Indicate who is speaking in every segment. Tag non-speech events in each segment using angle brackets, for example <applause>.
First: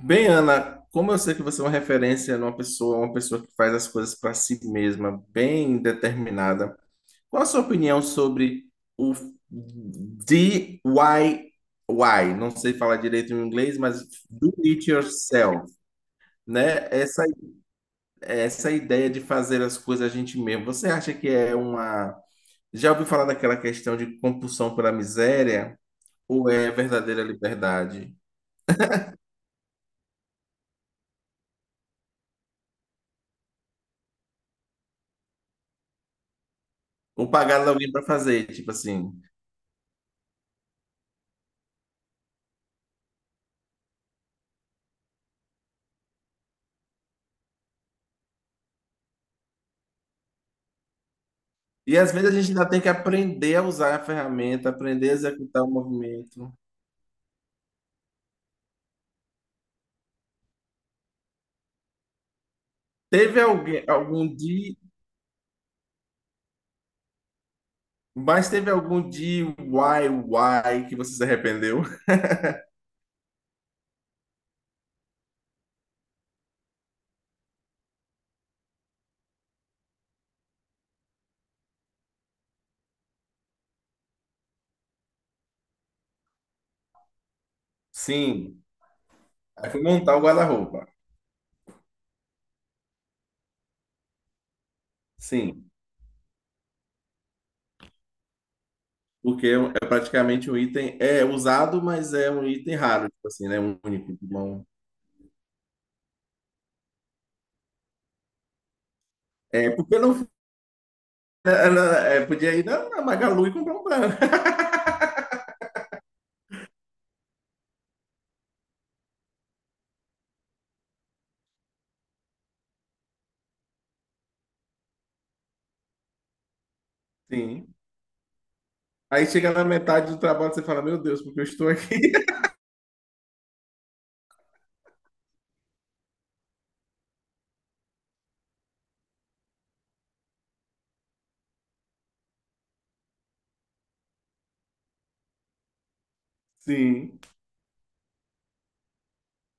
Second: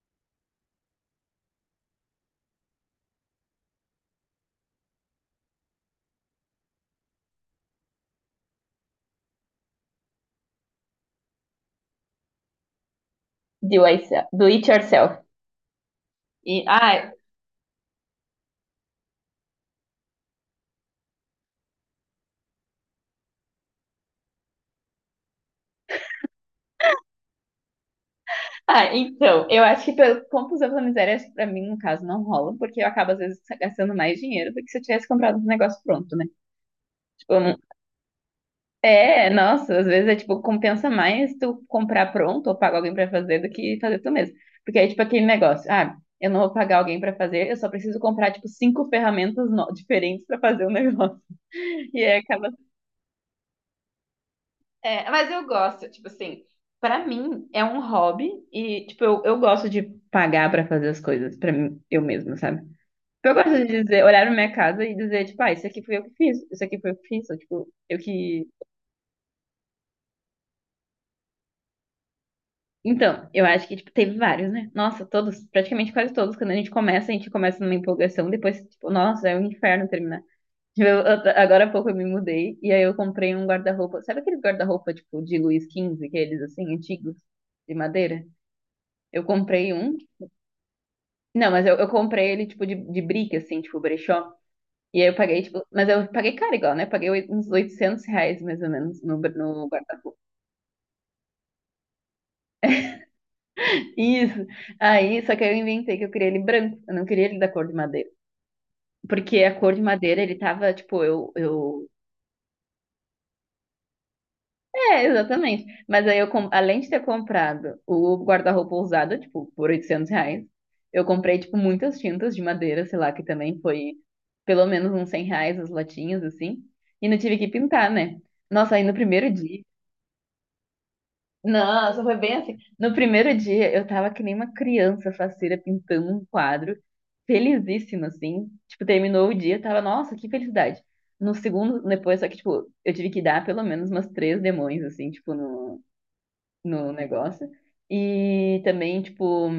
Speaker 1: Bem, Ana, como eu sei que você é uma referência numa pessoa, uma pessoa que faz as coisas para si mesma, bem determinada, qual a sua opinião sobre o DIY? Não sei falar direito em inglês,
Speaker 2: Do,
Speaker 1: mas
Speaker 2: yourself- do
Speaker 1: do
Speaker 2: it
Speaker 1: it
Speaker 2: yourself.
Speaker 1: yourself,
Speaker 2: E,
Speaker 1: né? Essa ideia de fazer as coisas a gente mesmo. Você acha que é uma... Já ouviu falar daquela questão de compulsão pela miséria? Ou é verdadeira liberdade?
Speaker 2: então, eu acho que pelo compulsão pela miséria, acho que pra mim, no caso, não rola, porque eu acabo, às vezes, gastando mais dinheiro do que se eu tivesse comprado um negócio pronto, né?
Speaker 1: Ou
Speaker 2: Tipo, eu não-
Speaker 1: pagar alguém para fazer, tipo assim...
Speaker 2: é, nossa, às vezes é tipo, compensa mais tu comprar pronto ou pagar alguém pra fazer do que fazer tu mesmo. Porque aí, tipo, aquele negócio, eu não vou pagar alguém pra fazer, eu só preciso comprar, tipo, cinco ferramentas diferentes pra fazer o negócio. <laughs>
Speaker 1: E
Speaker 2: E
Speaker 1: às
Speaker 2: aí
Speaker 1: vezes a gente
Speaker 2: acaba.
Speaker 1: ainda tem que aprender a usar a ferramenta,
Speaker 2: É,
Speaker 1: aprender a
Speaker 2: mas eu
Speaker 1: executar o
Speaker 2: gosto, tipo assim,
Speaker 1: movimento.
Speaker 2: pra mim é um hobby e, tipo, eu gosto de pagar pra fazer as coisas pra mim, eu mesma, sabe? Eu
Speaker 1: Teve
Speaker 2: gosto de
Speaker 1: alguém,
Speaker 2: dizer, olhar
Speaker 1: algum
Speaker 2: pra minha
Speaker 1: dia,
Speaker 2: casa e dizer, tipo, isso aqui foi eu que fiz, isso aqui foi eu que fiz, ou, tipo, eu que.
Speaker 1: mas teve algum DIY que você se arrependeu? <laughs>
Speaker 2: Então, eu acho que, tipo, teve vários, né? Nossa, todos, praticamente quase todos, quando a gente começa numa empolgação, depois, tipo, nossa, é um inferno terminar. Tipo, agora há pouco eu me mudei e aí eu comprei um guarda-roupa. Sabe aqueles guarda-roupa, tipo, de Luís XV, aqueles assim, antigos, de madeira?
Speaker 1: Sim.
Speaker 2: Eu
Speaker 1: Aí
Speaker 2: comprei
Speaker 1: fui
Speaker 2: um.
Speaker 1: montar o guarda-roupa.
Speaker 2: Não, mas eu comprei ele, tipo, de brick, assim, tipo, brechó. E aí eu paguei, tipo...
Speaker 1: Sim.
Speaker 2: Mas eu paguei caro igual, né? Paguei uns R$ 800, mais ou menos,
Speaker 1: Porque
Speaker 2: no
Speaker 1: é
Speaker 2: guarda-roupa.
Speaker 1: praticamente um item, é usado, mas é um item raro, tipo assim, né? Um
Speaker 2: <laughs>
Speaker 1: único.
Speaker 2: Isso.
Speaker 1: Bom.
Speaker 2: Aí, só que aí eu inventei que eu queria ele branco. Eu não queria ele da cor de madeira. Porque a
Speaker 1: É,
Speaker 2: cor de
Speaker 1: porque
Speaker 2: madeira,
Speaker 1: não,
Speaker 2: ele tava, tipo, eu.
Speaker 1: ela, é, podia ir na, Magalu e comprar um branco. <laughs>
Speaker 2: É, exatamente. Mas aí eu, além de ter comprado o guarda-roupa usado, tipo, por R$ 800, eu comprei, tipo, muitas tintas de madeira, sei lá, que também foi pelo menos uns R$ 100 as latinhas, assim. E não tive que
Speaker 1: Sim.
Speaker 2: pintar, né? Nossa, aí no
Speaker 1: Aí
Speaker 2: primeiro
Speaker 1: chega
Speaker 2: dia.
Speaker 1: na metade do trabalho, e você fala, meu Deus, porque eu estou
Speaker 2: Nossa,
Speaker 1: aqui?
Speaker 2: foi bem assim. No primeiro dia eu tava que nem uma criança faceira pintando um quadro, felizíssima, assim. Tipo, terminou o dia, tava, nossa, que felicidade. No segundo, depois, só que, tipo, eu tive que dar pelo menos umas três demões, assim, tipo, no
Speaker 1: <laughs>
Speaker 2: no
Speaker 1: Sim.
Speaker 2: negócio. E também, tipo,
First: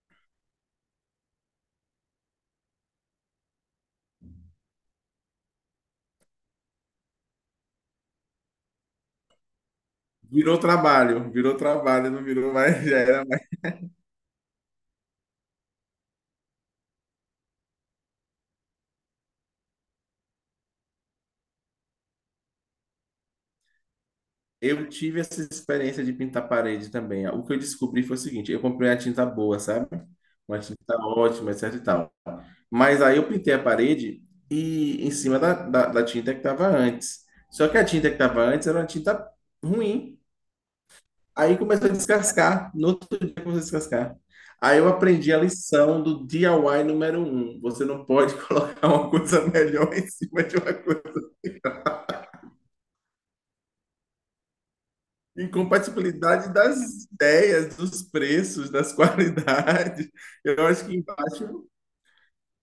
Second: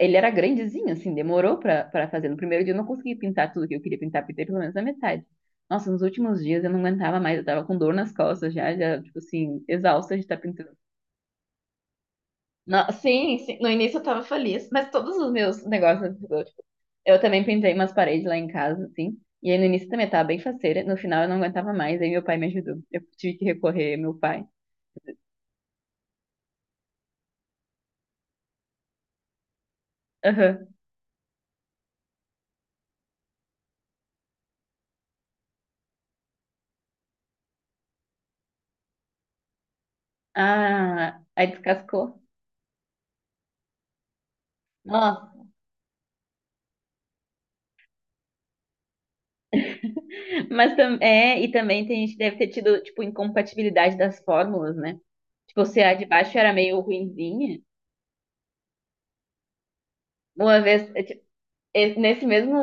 Speaker 2: ele era grandezinho, assim, demorou pra, pra fazer. No primeiro dia eu não consegui pintar tudo que eu queria pintar, pintei pelo menos na metade. Nossa, nos últimos dias eu não aguentava mais, eu tava com dor nas costas já, já, tipo assim, exausta de estar pintando.
Speaker 1: Virou trabalho, não virou mais, <laughs>
Speaker 2: No-
Speaker 1: já era
Speaker 2: sim,
Speaker 1: mais.
Speaker 2: sim, no início eu tava feliz, mas todos os meus negócios, tipo, eu também pintei umas paredes lá em casa, assim, e aí no início também eu tava bem faceira, no final eu não aguentava mais, aí meu pai me ajudou. Eu tive que recorrer ao meu pai.
Speaker 1: Eu tive essa experiência de pintar parede também. O que eu descobri foi o seguinte, eu comprei uma tinta boa, sabe? Uma
Speaker 2: Aham.
Speaker 1: tinta ótima, etc e tal. Mas aí eu pintei a parede e em cima da, da tinta que estava antes. Só que a tinta que estava antes era uma tinta ruim.
Speaker 2: Ah, aí
Speaker 1: Aí começou a
Speaker 2: descascou.
Speaker 1: descascar, no outro dia começou a descascar. Aí eu
Speaker 2: Nossa.
Speaker 1: aprendi a lição do DIY número um. Você não pode <laughs> colocar uma coisa melhor em cima de
Speaker 2: Mas
Speaker 1: uma coisa.
Speaker 2: é, e também tem gente que deve ter tido, tipo, incompatibilidade das fórmulas, né? Tipo, se a de baixo era
Speaker 1: Incompatibilidade
Speaker 2: meio
Speaker 1: das
Speaker 2: ruinzinha.
Speaker 1: ideias, dos preços, das <laughs> qualidades.
Speaker 2: Uma
Speaker 1: Eu acho
Speaker 2: vez,
Speaker 1: que
Speaker 2: é,
Speaker 1: embaixo.
Speaker 2: nesse mesmo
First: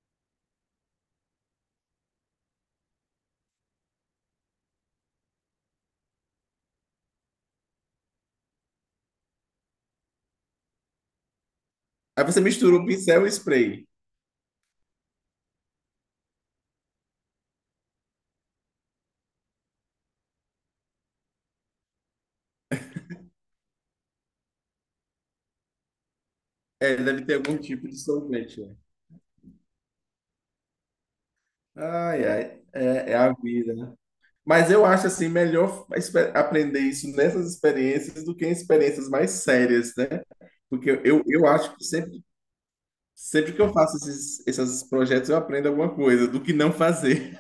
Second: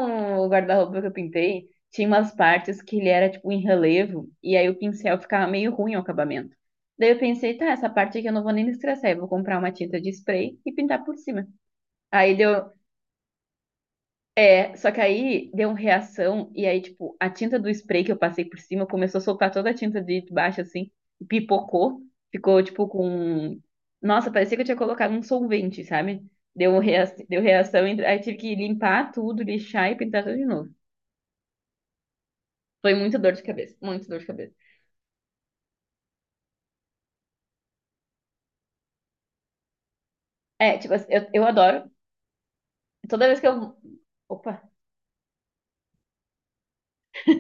Speaker 2: guarda-roupa que eu pintei, tinha umas partes que ele era, tipo, em relevo, e aí o pincel ficava meio ruim o acabamento. Daí eu pensei, tá, essa parte aqui eu não vou nem me estressar, eu vou comprar uma tinta de spray e pintar por cima.
Speaker 1: Aí
Speaker 2: Aí
Speaker 1: você
Speaker 2: deu.
Speaker 1: mistura o pincel e spray.
Speaker 2: É, só que aí deu uma reação, e aí, tipo, a tinta do spray que eu passei por cima começou a soltar toda a tinta de baixo, assim, e pipocou. Ficou, tipo, com um... Nossa, parecia que eu tinha colocado um solvente, sabe? Deu uma
Speaker 1: É, deve ter
Speaker 2: deu
Speaker 1: algum
Speaker 2: reação,
Speaker 1: tipo de
Speaker 2: aí tive que
Speaker 1: solvente, né?
Speaker 2: limpar tudo, lixar e pintar tudo de novo.
Speaker 1: Ai, ai,
Speaker 2: Foi
Speaker 1: é, é
Speaker 2: muita dor
Speaker 1: a
Speaker 2: de
Speaker 1: vida,
Speaker 2: cabeça,
Speaker 1: né?
Speaker 2: muita dor de cabeça.
Speaker 1: Mas eu acho assim melhor aprender isso nessas experiências do que em experiências mais sérias, né?
Speaker 2: É,
Speaker 1: Porque
Speaker 2: tipo, assim,
Speaker 1: eu,
Speaker 2: eu
Speaker 1: eu acho que
Speaker 2: adoro.
Speaker 1: sempre,
Speaker 2: Toda vez que
Speaker 1: sempre
Speaker 2: eu.
Speaker 1: que eu faço esses,
Speaker 2: Opa!
Speaker 1: projetos eu aprendo alguma coisa do que não fazer.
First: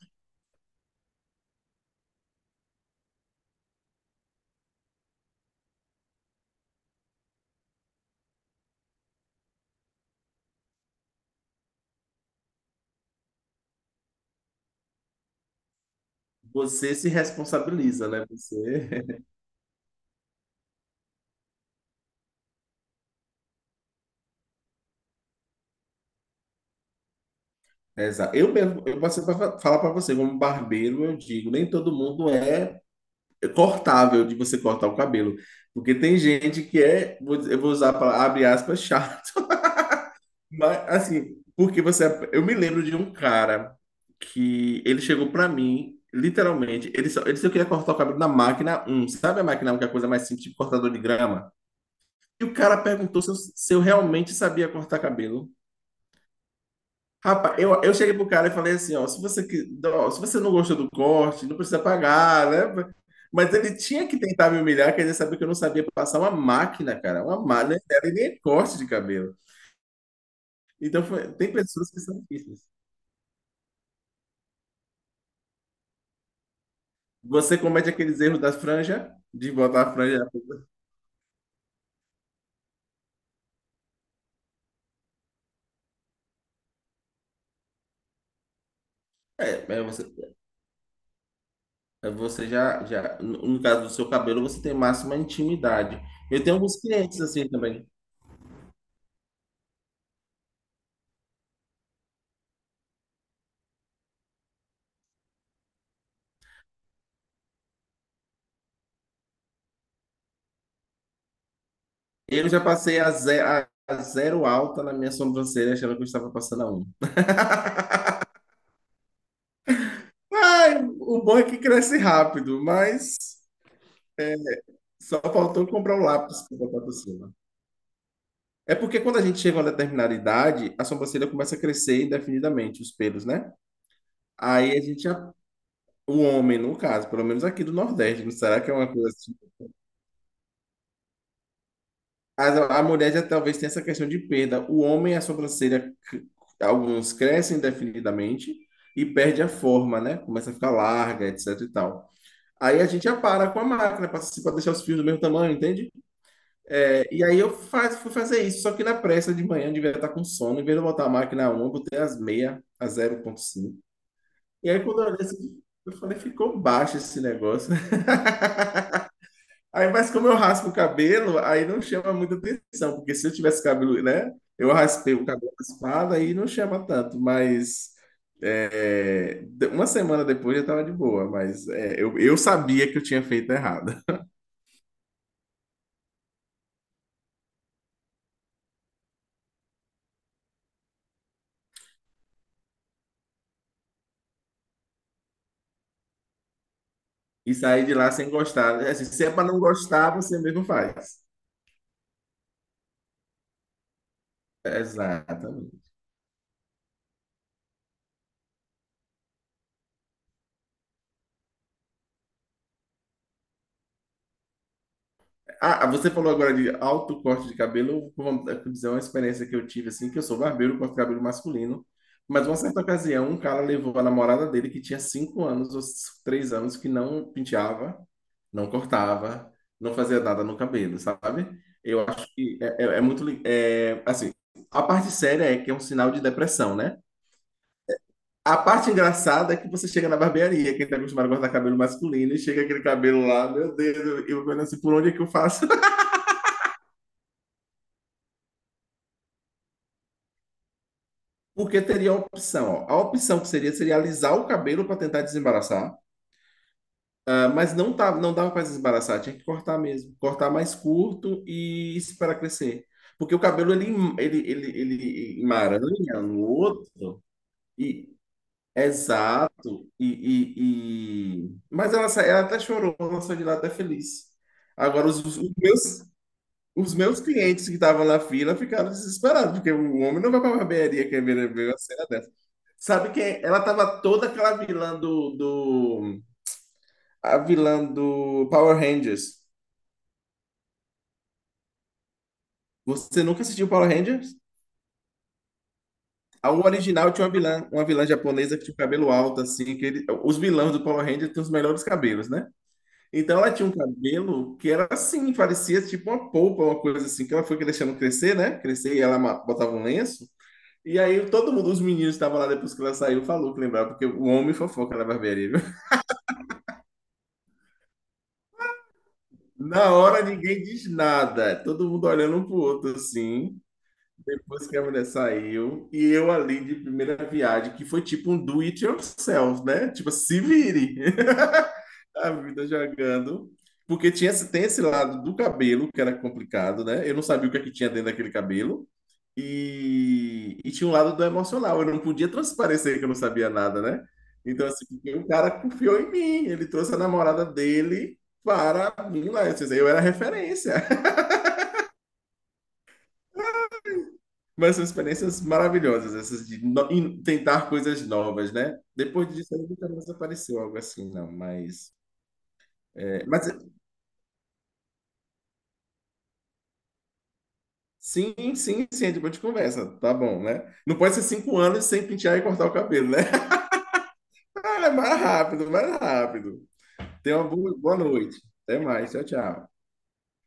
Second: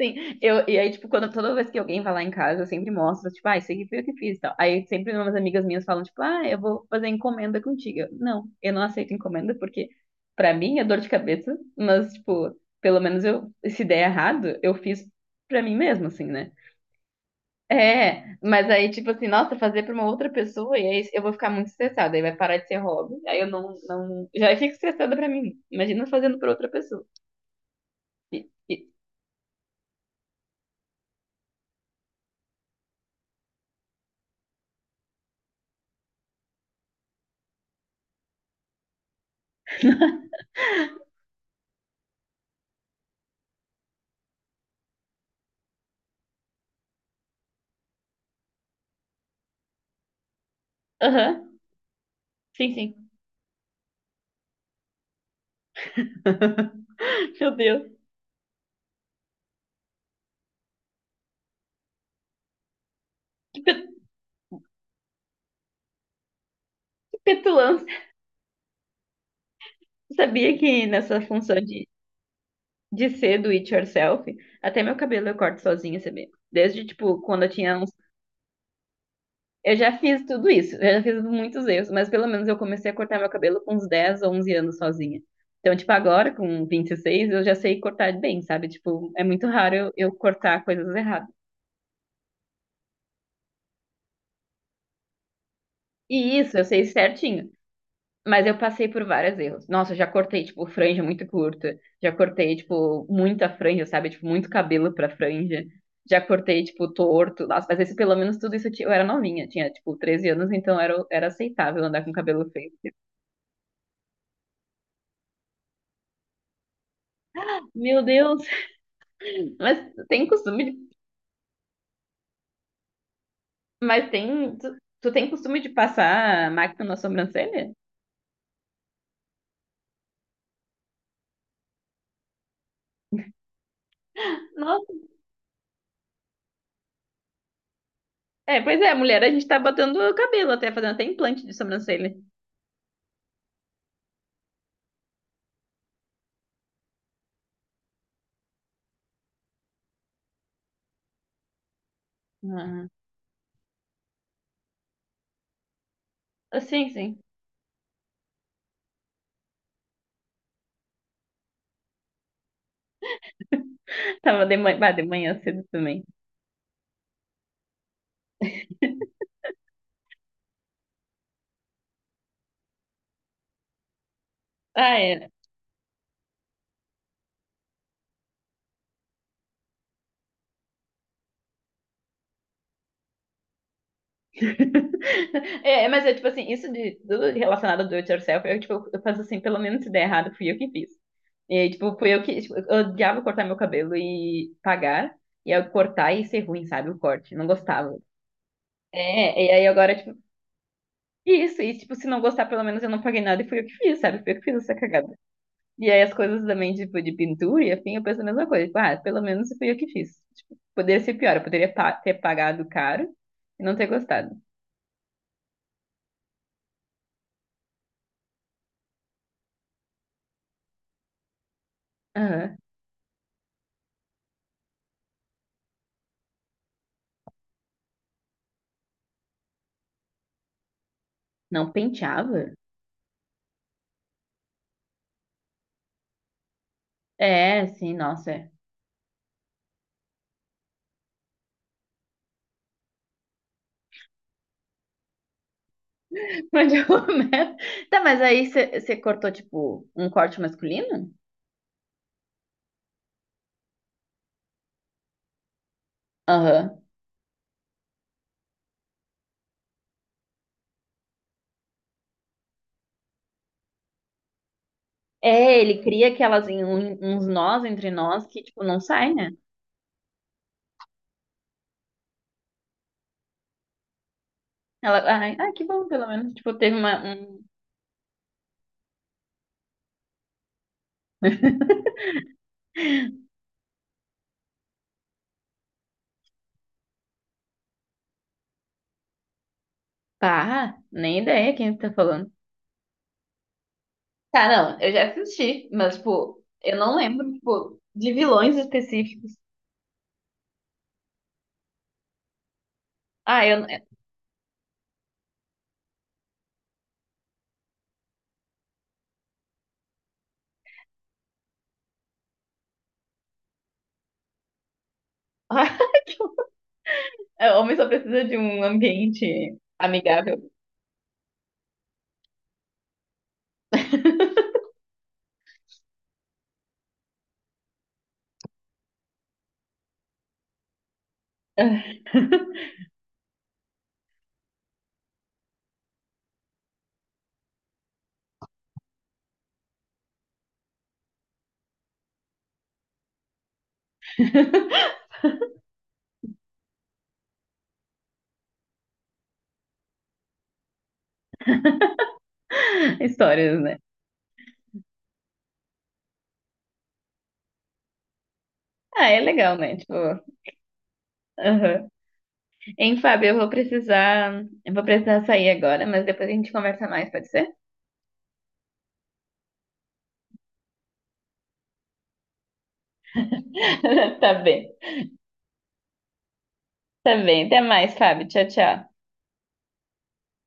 Speaker 2: Sim, eu, e aí, tipo, quando, toda vez que alguém vai lá em casa, eu sempre mostro, tipo, ah, isso aqui foi o que fiz e tal. Aí sempre umas amigas minhas falam, tipo, ah, eu vou fazer encomenda contigo. Eu não aceito encomenda porque, pra mim, é dor de cabeça, mas, tipo, pelo menos eu, se der errado, eu fiz pra mim mesmo, assim, né?
Speaker 1: Você se responsabiliza, né?
Speaker 2: É, mas aí,
Speaker 1: Você...
Speaker 2: tipo assim, nossa, fazer pra uma outra pessoa, e aí eu vou ficar muito estressada, aí vai parar de ser hobby, aí eu não, não, já fico estressada pra mim. Imagina fazendo pra outra pessoa.
Speaker 1: Exato.
Speaker 2: E-
Speaker 1: Eu mesmo,
Speaker 2: e-
Speaker 1: eu passei para falar para você, como barbeiro, eu digo, nem todo mundo é cortável de você cortar o cabelo, porque tem gente que é, eu vou usar para abre aspas, chato, mas assim, porque você, é, eu me lembro de um cara que ele chegou para mim, literalmente, ele só, ele disse que eu queria cortar o cabelo na máquina um, sabe, a máquina 1, que é a coisa mais simples, tipo cortador de grama?
Speaker 2: Aham,
Speaker 1: E o
Speaker 2: sim,
Speaker 1: cara
Speaker 2: sim.
Speaker 1: perguntou se eu, realmente sabia cortar cabelo.
Speaker 2: <laughs> Meu
Speaker 1: Rapaz, eu,
Speaker 2: Deus,
Speaker 1: eu cheguei pro cara e falei assim, ó, se você, que- ó, se você não gostou do corte, não precisa pagar, né? Mas ele tinha que tentar me humilhar, quer dizer, saber que eu não sabia passar uma máquina,
Speaker 2: que
Speaker 1: cara, uma máquina,
Speaker 2: petulância.
Speaker 1: e nem é corte de cabelo.
Speaker 2: Sabia que
Speaker 1: Então,
Speaker 2: nessa
Speaker 1: tem
Speaker 2: função
Speaker 1: pessoas que são difíceis.
Speaker 2: de ser do it yourself, até meu cabelo eu corto sozinha, sabia? Desde, tipo, quando eu
Speaker 1: Você
Speaker 2: tinha
Speaker 1: comete
Speaker 2: uns.
Speaker 1: aqueles erros da franja, de
Speaker 2: Eu
Speaker 1: botar a
Speaker 2: já fiz
Speaker 1: franja...
Speaker 2: tudo isso, eu já fiz muitos erros, mas pelo menos eu comecei a cortar meu cabelo com uns 10 ou 11 anos sozinha. Então, tipo, agora, com 26 eu já sei cortar bem, sabe? Tipo, é muito raro
Speaker 1: Você,
Speaker 2: eu cortar coisas erradas.
Speaker 1: você já, no caso do seu cabelo, você tem máxima intimidade.
Speaker 2: E
Speaker 1: Eu
Speaker 2: isso,
Speaker 1: tenho
Speaker 2: eu
Speaker 1: alguns
Speaker 2: sei
Speaker 1: clientes assim
Speaker 2: certinho.
Speaker 1: também.
Speaker 2: Mas eu passei por vários erros. Nossa, eu já cortei, tipo, franja muito curta. Já cortei, tipo, muita franja, sabe? Tipo, muito cabelo pra franja. Já cortei, tipo, torto. Nossa, mas esse, pelo menos tudo isso eu, eu era novinha. Tinha, tipo, 13 anos, então era, era aceitável andar com
Speaker 1: Eu
Speaker 2: cabelo
Speaker 1: já
Speaker 2: feio.
Speaker 1: passei a, a zero alta na minha sobrancelha, achando que eu estava passando a um.
Speaker 2: Meu Deus! <laughs> Mas tu tem costume
Speaker 1: Ai,
Speaker 2: de...
Speaker 1: o bom é que cresce rápido, mas
Speaker 2: Mas tem... Tu, tu
Speaker 1: só
Speaker 2: tem costume
Speaker 1: faltou
Speaker 2: de
Speaker 1: comprar um lápis
Speaker 2: passar
Speaker 1: para botar
Speaker 2: máquina
Speaker 1: por
Speaker 2: na
Speaker 1: cima.
Speaker 2: sobrancelha?
Speaker 1: É porque quando a gente chega a uma determinada idade, a sobrancelha começa a crescer indefinidamente, os pelos, né? Aí a
Speaker 2: Nossa.
Speaker 1: gente, o homem, no caso, pelo menos aqui do Nordeste, não
Speaker 2: É,
Speaker 1: será que é
Speaker 2: pois
Speaker 1: uma
Speaker 2: é,
Speaker 1: coisa
Speaker 2: mulher, a
Speaker 1: assim?
Speaker 2: gente tá botando cabelo até, fazendo até implante de sobrancelha.
Speaker 1: Mas a mulher já talvez tenha essa questão de perda. O homem, a sobrancelha, alguns crescem indefinidamente e perde a forma, né? Começa a ficar larga, etc e tal. Aí a gente já para com a máquina para deixar os fios do mesmo tamanho, entende?
Speaker 2: Ah, sim,
Speaker 1: É,
Speaker 2: sim.
Speaker 1: e aí eu fui fazer isso, só que na pressa de manhã eu devia estar com sono, em vez de eu botar a máquina a 1, eu botei as meia a 0,5.
Speaker 2: Tava de
Speaker 1: E
Speaker 2: manhã,
Speaker 1: aí
Speaker 2: bah,
Speaker 1: quando
Speaker 2: de
Speaker 1: eu olhei
Speaker 2: manhã
Speaker 1: assim,
Speaker 2: cedo
Speaker 1: eu
Speaker 2: também.
Speaker 1: falei, ficou baixo esse negócio. <laughs> Aí, mas como eu raspo o cabelo, aí não chama muita atenção, porque se eu tivesse cabelo, né? Eu
Speaker 2: Ah,
Speaker 1: raspei o
Speaker 2: é.
Speaker 1: cabelo raspado, aí não chama tanto, mas é, uma semana depois eu tava de boa, mas é, eu sabia que eu tinha feito errado.
Speaker 2: <laughs> É, mas é tipo assim, isso de tudo relacionado ao do it yourself, eu, tipo, eu faço assim, pelo menos se der errado, fui eu que fiz. E aí, tipo, fui eu que, tipo, eu odiava cortar meu cabelo e pagar, e eu cortar e ser ruim, sabe, o corte, não
Speaker 1: E saí
Speaker 2: gostava.
Speaker 1: de lá sem gostar, né? Assim, se é para
Speaker 2: É, e
Speaker 1: não
Speaker 2: aí agora,
Speaker 1: gostar,
Speaker 2: tipo,
Speaker 1: você mesmo faz.
Speaker 2: isso, e tipo, se não gostar, pelo menos eu não paguei nada e fui eu que fiz, sabe, fui eu que fiz essa cagada.
Speaker 1: Exatamente.
Speaker 2: E aí as coisas também, tipo, de pintura e afim, eu penso a mesma coisa, tipo, ah, pelo menos fui eu que fiz. Tipo, poderia ser pior, eu poderia ter pagado caro e não ter gostado.
Speaker 1: Ah, ah, você falou agora de alto corte de cabelo. Vamos, vou dizer uma experiência que eu tive, assim, que eu sou barbeiro, corto cabelo masculino. Mas
Speaker 2: Aham.
Speaker 1: uma certa ocasião, um cara levou a namorada dele, que tinha 5 anos ou 3 anos, que não penteava, não cortava, não fazia nada no cabelo, sabe?
Speaker 2: Não
Speaker 1: Eu acho
Speaker 2: penteava?
Speaker 1: que é, é muito. É, assim, a parte séria é que é um sinal de depressão, né?
Speaker 2: É, sim, nossa. É.
Speaker 1: A parte engraçada é que você chega na barbearia, quem tá acostumado a cortar cabelo masculino, e chega aquele cabelo lá, meu Deus, eu vendo assim, por onde é que eu faço? <laughs>
Speaker 2: <laughs> Mas eu começo- Tá, mas aí você cortou, tipo, um corte masculino?
Speaker 1: Porque teria a opção, ó. A opção que seria, seria alisar o cabelo para tentar desembaraçar.
Speaker 2: Aham.
Speaker 1: Ah, mas não tá, não dava para desembaraçar, tinha que cortar mesmo, cortar mais curto e esperar crescer. Porque o cabelo ele ele
Speaker 2: É, ele cria
Speaker 1: emaranha no
Speaker 2: aquelas,
Speaker 1: outro
Speaker 2: uns nós entre
Speaker 1: e
Speaker 2: nós que, tipo, não sai, né?
Speaker 1: exato e, mas ela ela até chorou, ela saiu de lá até feliz.
Speaker 2: Ela,
Speaker 1: Agora
Speaker 2: ai,
Speaker 1: os
Speaker 2: que bom, pelo
Speaker 1: meus
Speaker 2: menos, tipo, teve
Speaker 1: Os
Speaker 2: uma,
Speaker 1: meus
Speaker 2: um...
Speaker 1: clientes que estavam na fila ficaram desesperados, porque o homem não vai pra barbearia que ver, uma cena dessa. Sabe quem? Ela tava toda aquela vilã do, do... A vilã do Power Rangers.
Speaker 2: Pá, nem ideia quem tá falando.
Speaker 1: Você nunca assistiu Power Rangers?
Speaker 2: Tá, não, eu já assisti, mas, tipo,
Speaker 1: A o
Speaker 2: eu não
Speaker 1: original tinha
Speaker 2: lembro, tipo,
Speaker 1: uma vilã
Speaker 2: de vilões
Speaker 1: japonesa que tinha o cabelo
Speaker 2: específicos.
Speaker 1: alto, assim, os vilões do Power Rangers têm os melhores cabelos, né? Então
Speaker 2: Ah,
Speaker 1: ela tinha
Speaker 2: eu...
Speaker 1: um cabelo que era assim, parecia tipo uma polpa, uma coisa assim, que ela foi deixando crescer, né? Crescer e ela botava um lenço. E aí todo mundo, os meninos que estavam lá depois que ela saiu, falou que lembrava, porque o homem fofoca na barbearia, viu?
Speaker 2: <laughs> O homem só precisa de um ambiente
Speaker 1: Na hora
Speaker 2: amigável.
Speaker 1: ninguém diz nada, todo mundo olhando um pro outro assim, depois que a mulher saiu, e eu ali de primeira viagem, que foi tipo um do it yourself, né? Tipo, se vire,
Speaker 2: <laughs>
Speaker 1: <laughs> a vida jogando. Porque tinha, tem esse lado do cabelo que era complicado, né? Eu não sabia o que é que tinha dentro daquele cabelo. E tinha um lado do emocional, eu não podia transparecer que eu não sabia nada, né? Então, assim, porque o cara
Speaker 2: <laughs>
Speaker 1: confiou em mim, ele trouxe a namorada dele para mim lá. Eu, disse, eu era referência. <laughs>
Speaker 2: Histórias, né?
Speaker 1: Mas são experiências maravilhosas, essas de tentar coisas novas, né?
Speaker 2: Ah, é
Speaker 1: Depois disso,
Speaker 2: legal,
Speaker 1: aí
Speaker 2: né?
Speaker 1: nunca
Speaker 2: Tipo,
Speaker 1: mais apareceu algo assim, não.
Speaker 2: aham.
Speaker 1: Mas,
Speaker 2: Hein,
Speaker 1: é,
Speaker 2: Fábio, eu vou
Speaker 1: mas
Speaker 2: precisar, eu vou precisar sair agora, mas depois a gente conversa mais, pode ser?
Speaker 1: sim, sim, sim, depois de conversa, tá bom, né? Não pode ser 5 anos sem pentear e cortar o cabelo, né? <laughs>
Speaker 2: <laughs> Tá bem.
Speaker 1: Ah, é mais rápido, mais rápido.
Speaker 2: Tá
Speaker 1: Tenha
Speaker 2: bem.
Speaker 1: uma
Speaker 2: Até
Speaker 1: boa
Speaker 2: mais,
Speaker 1: boa
Speaker 2: Fábio.
Speaker 1: noite.
Speaker 2: Tchau,
Speaker 1: Até
Speaker 2: tchau.
Speaker 1: mais. Tchau, tchau.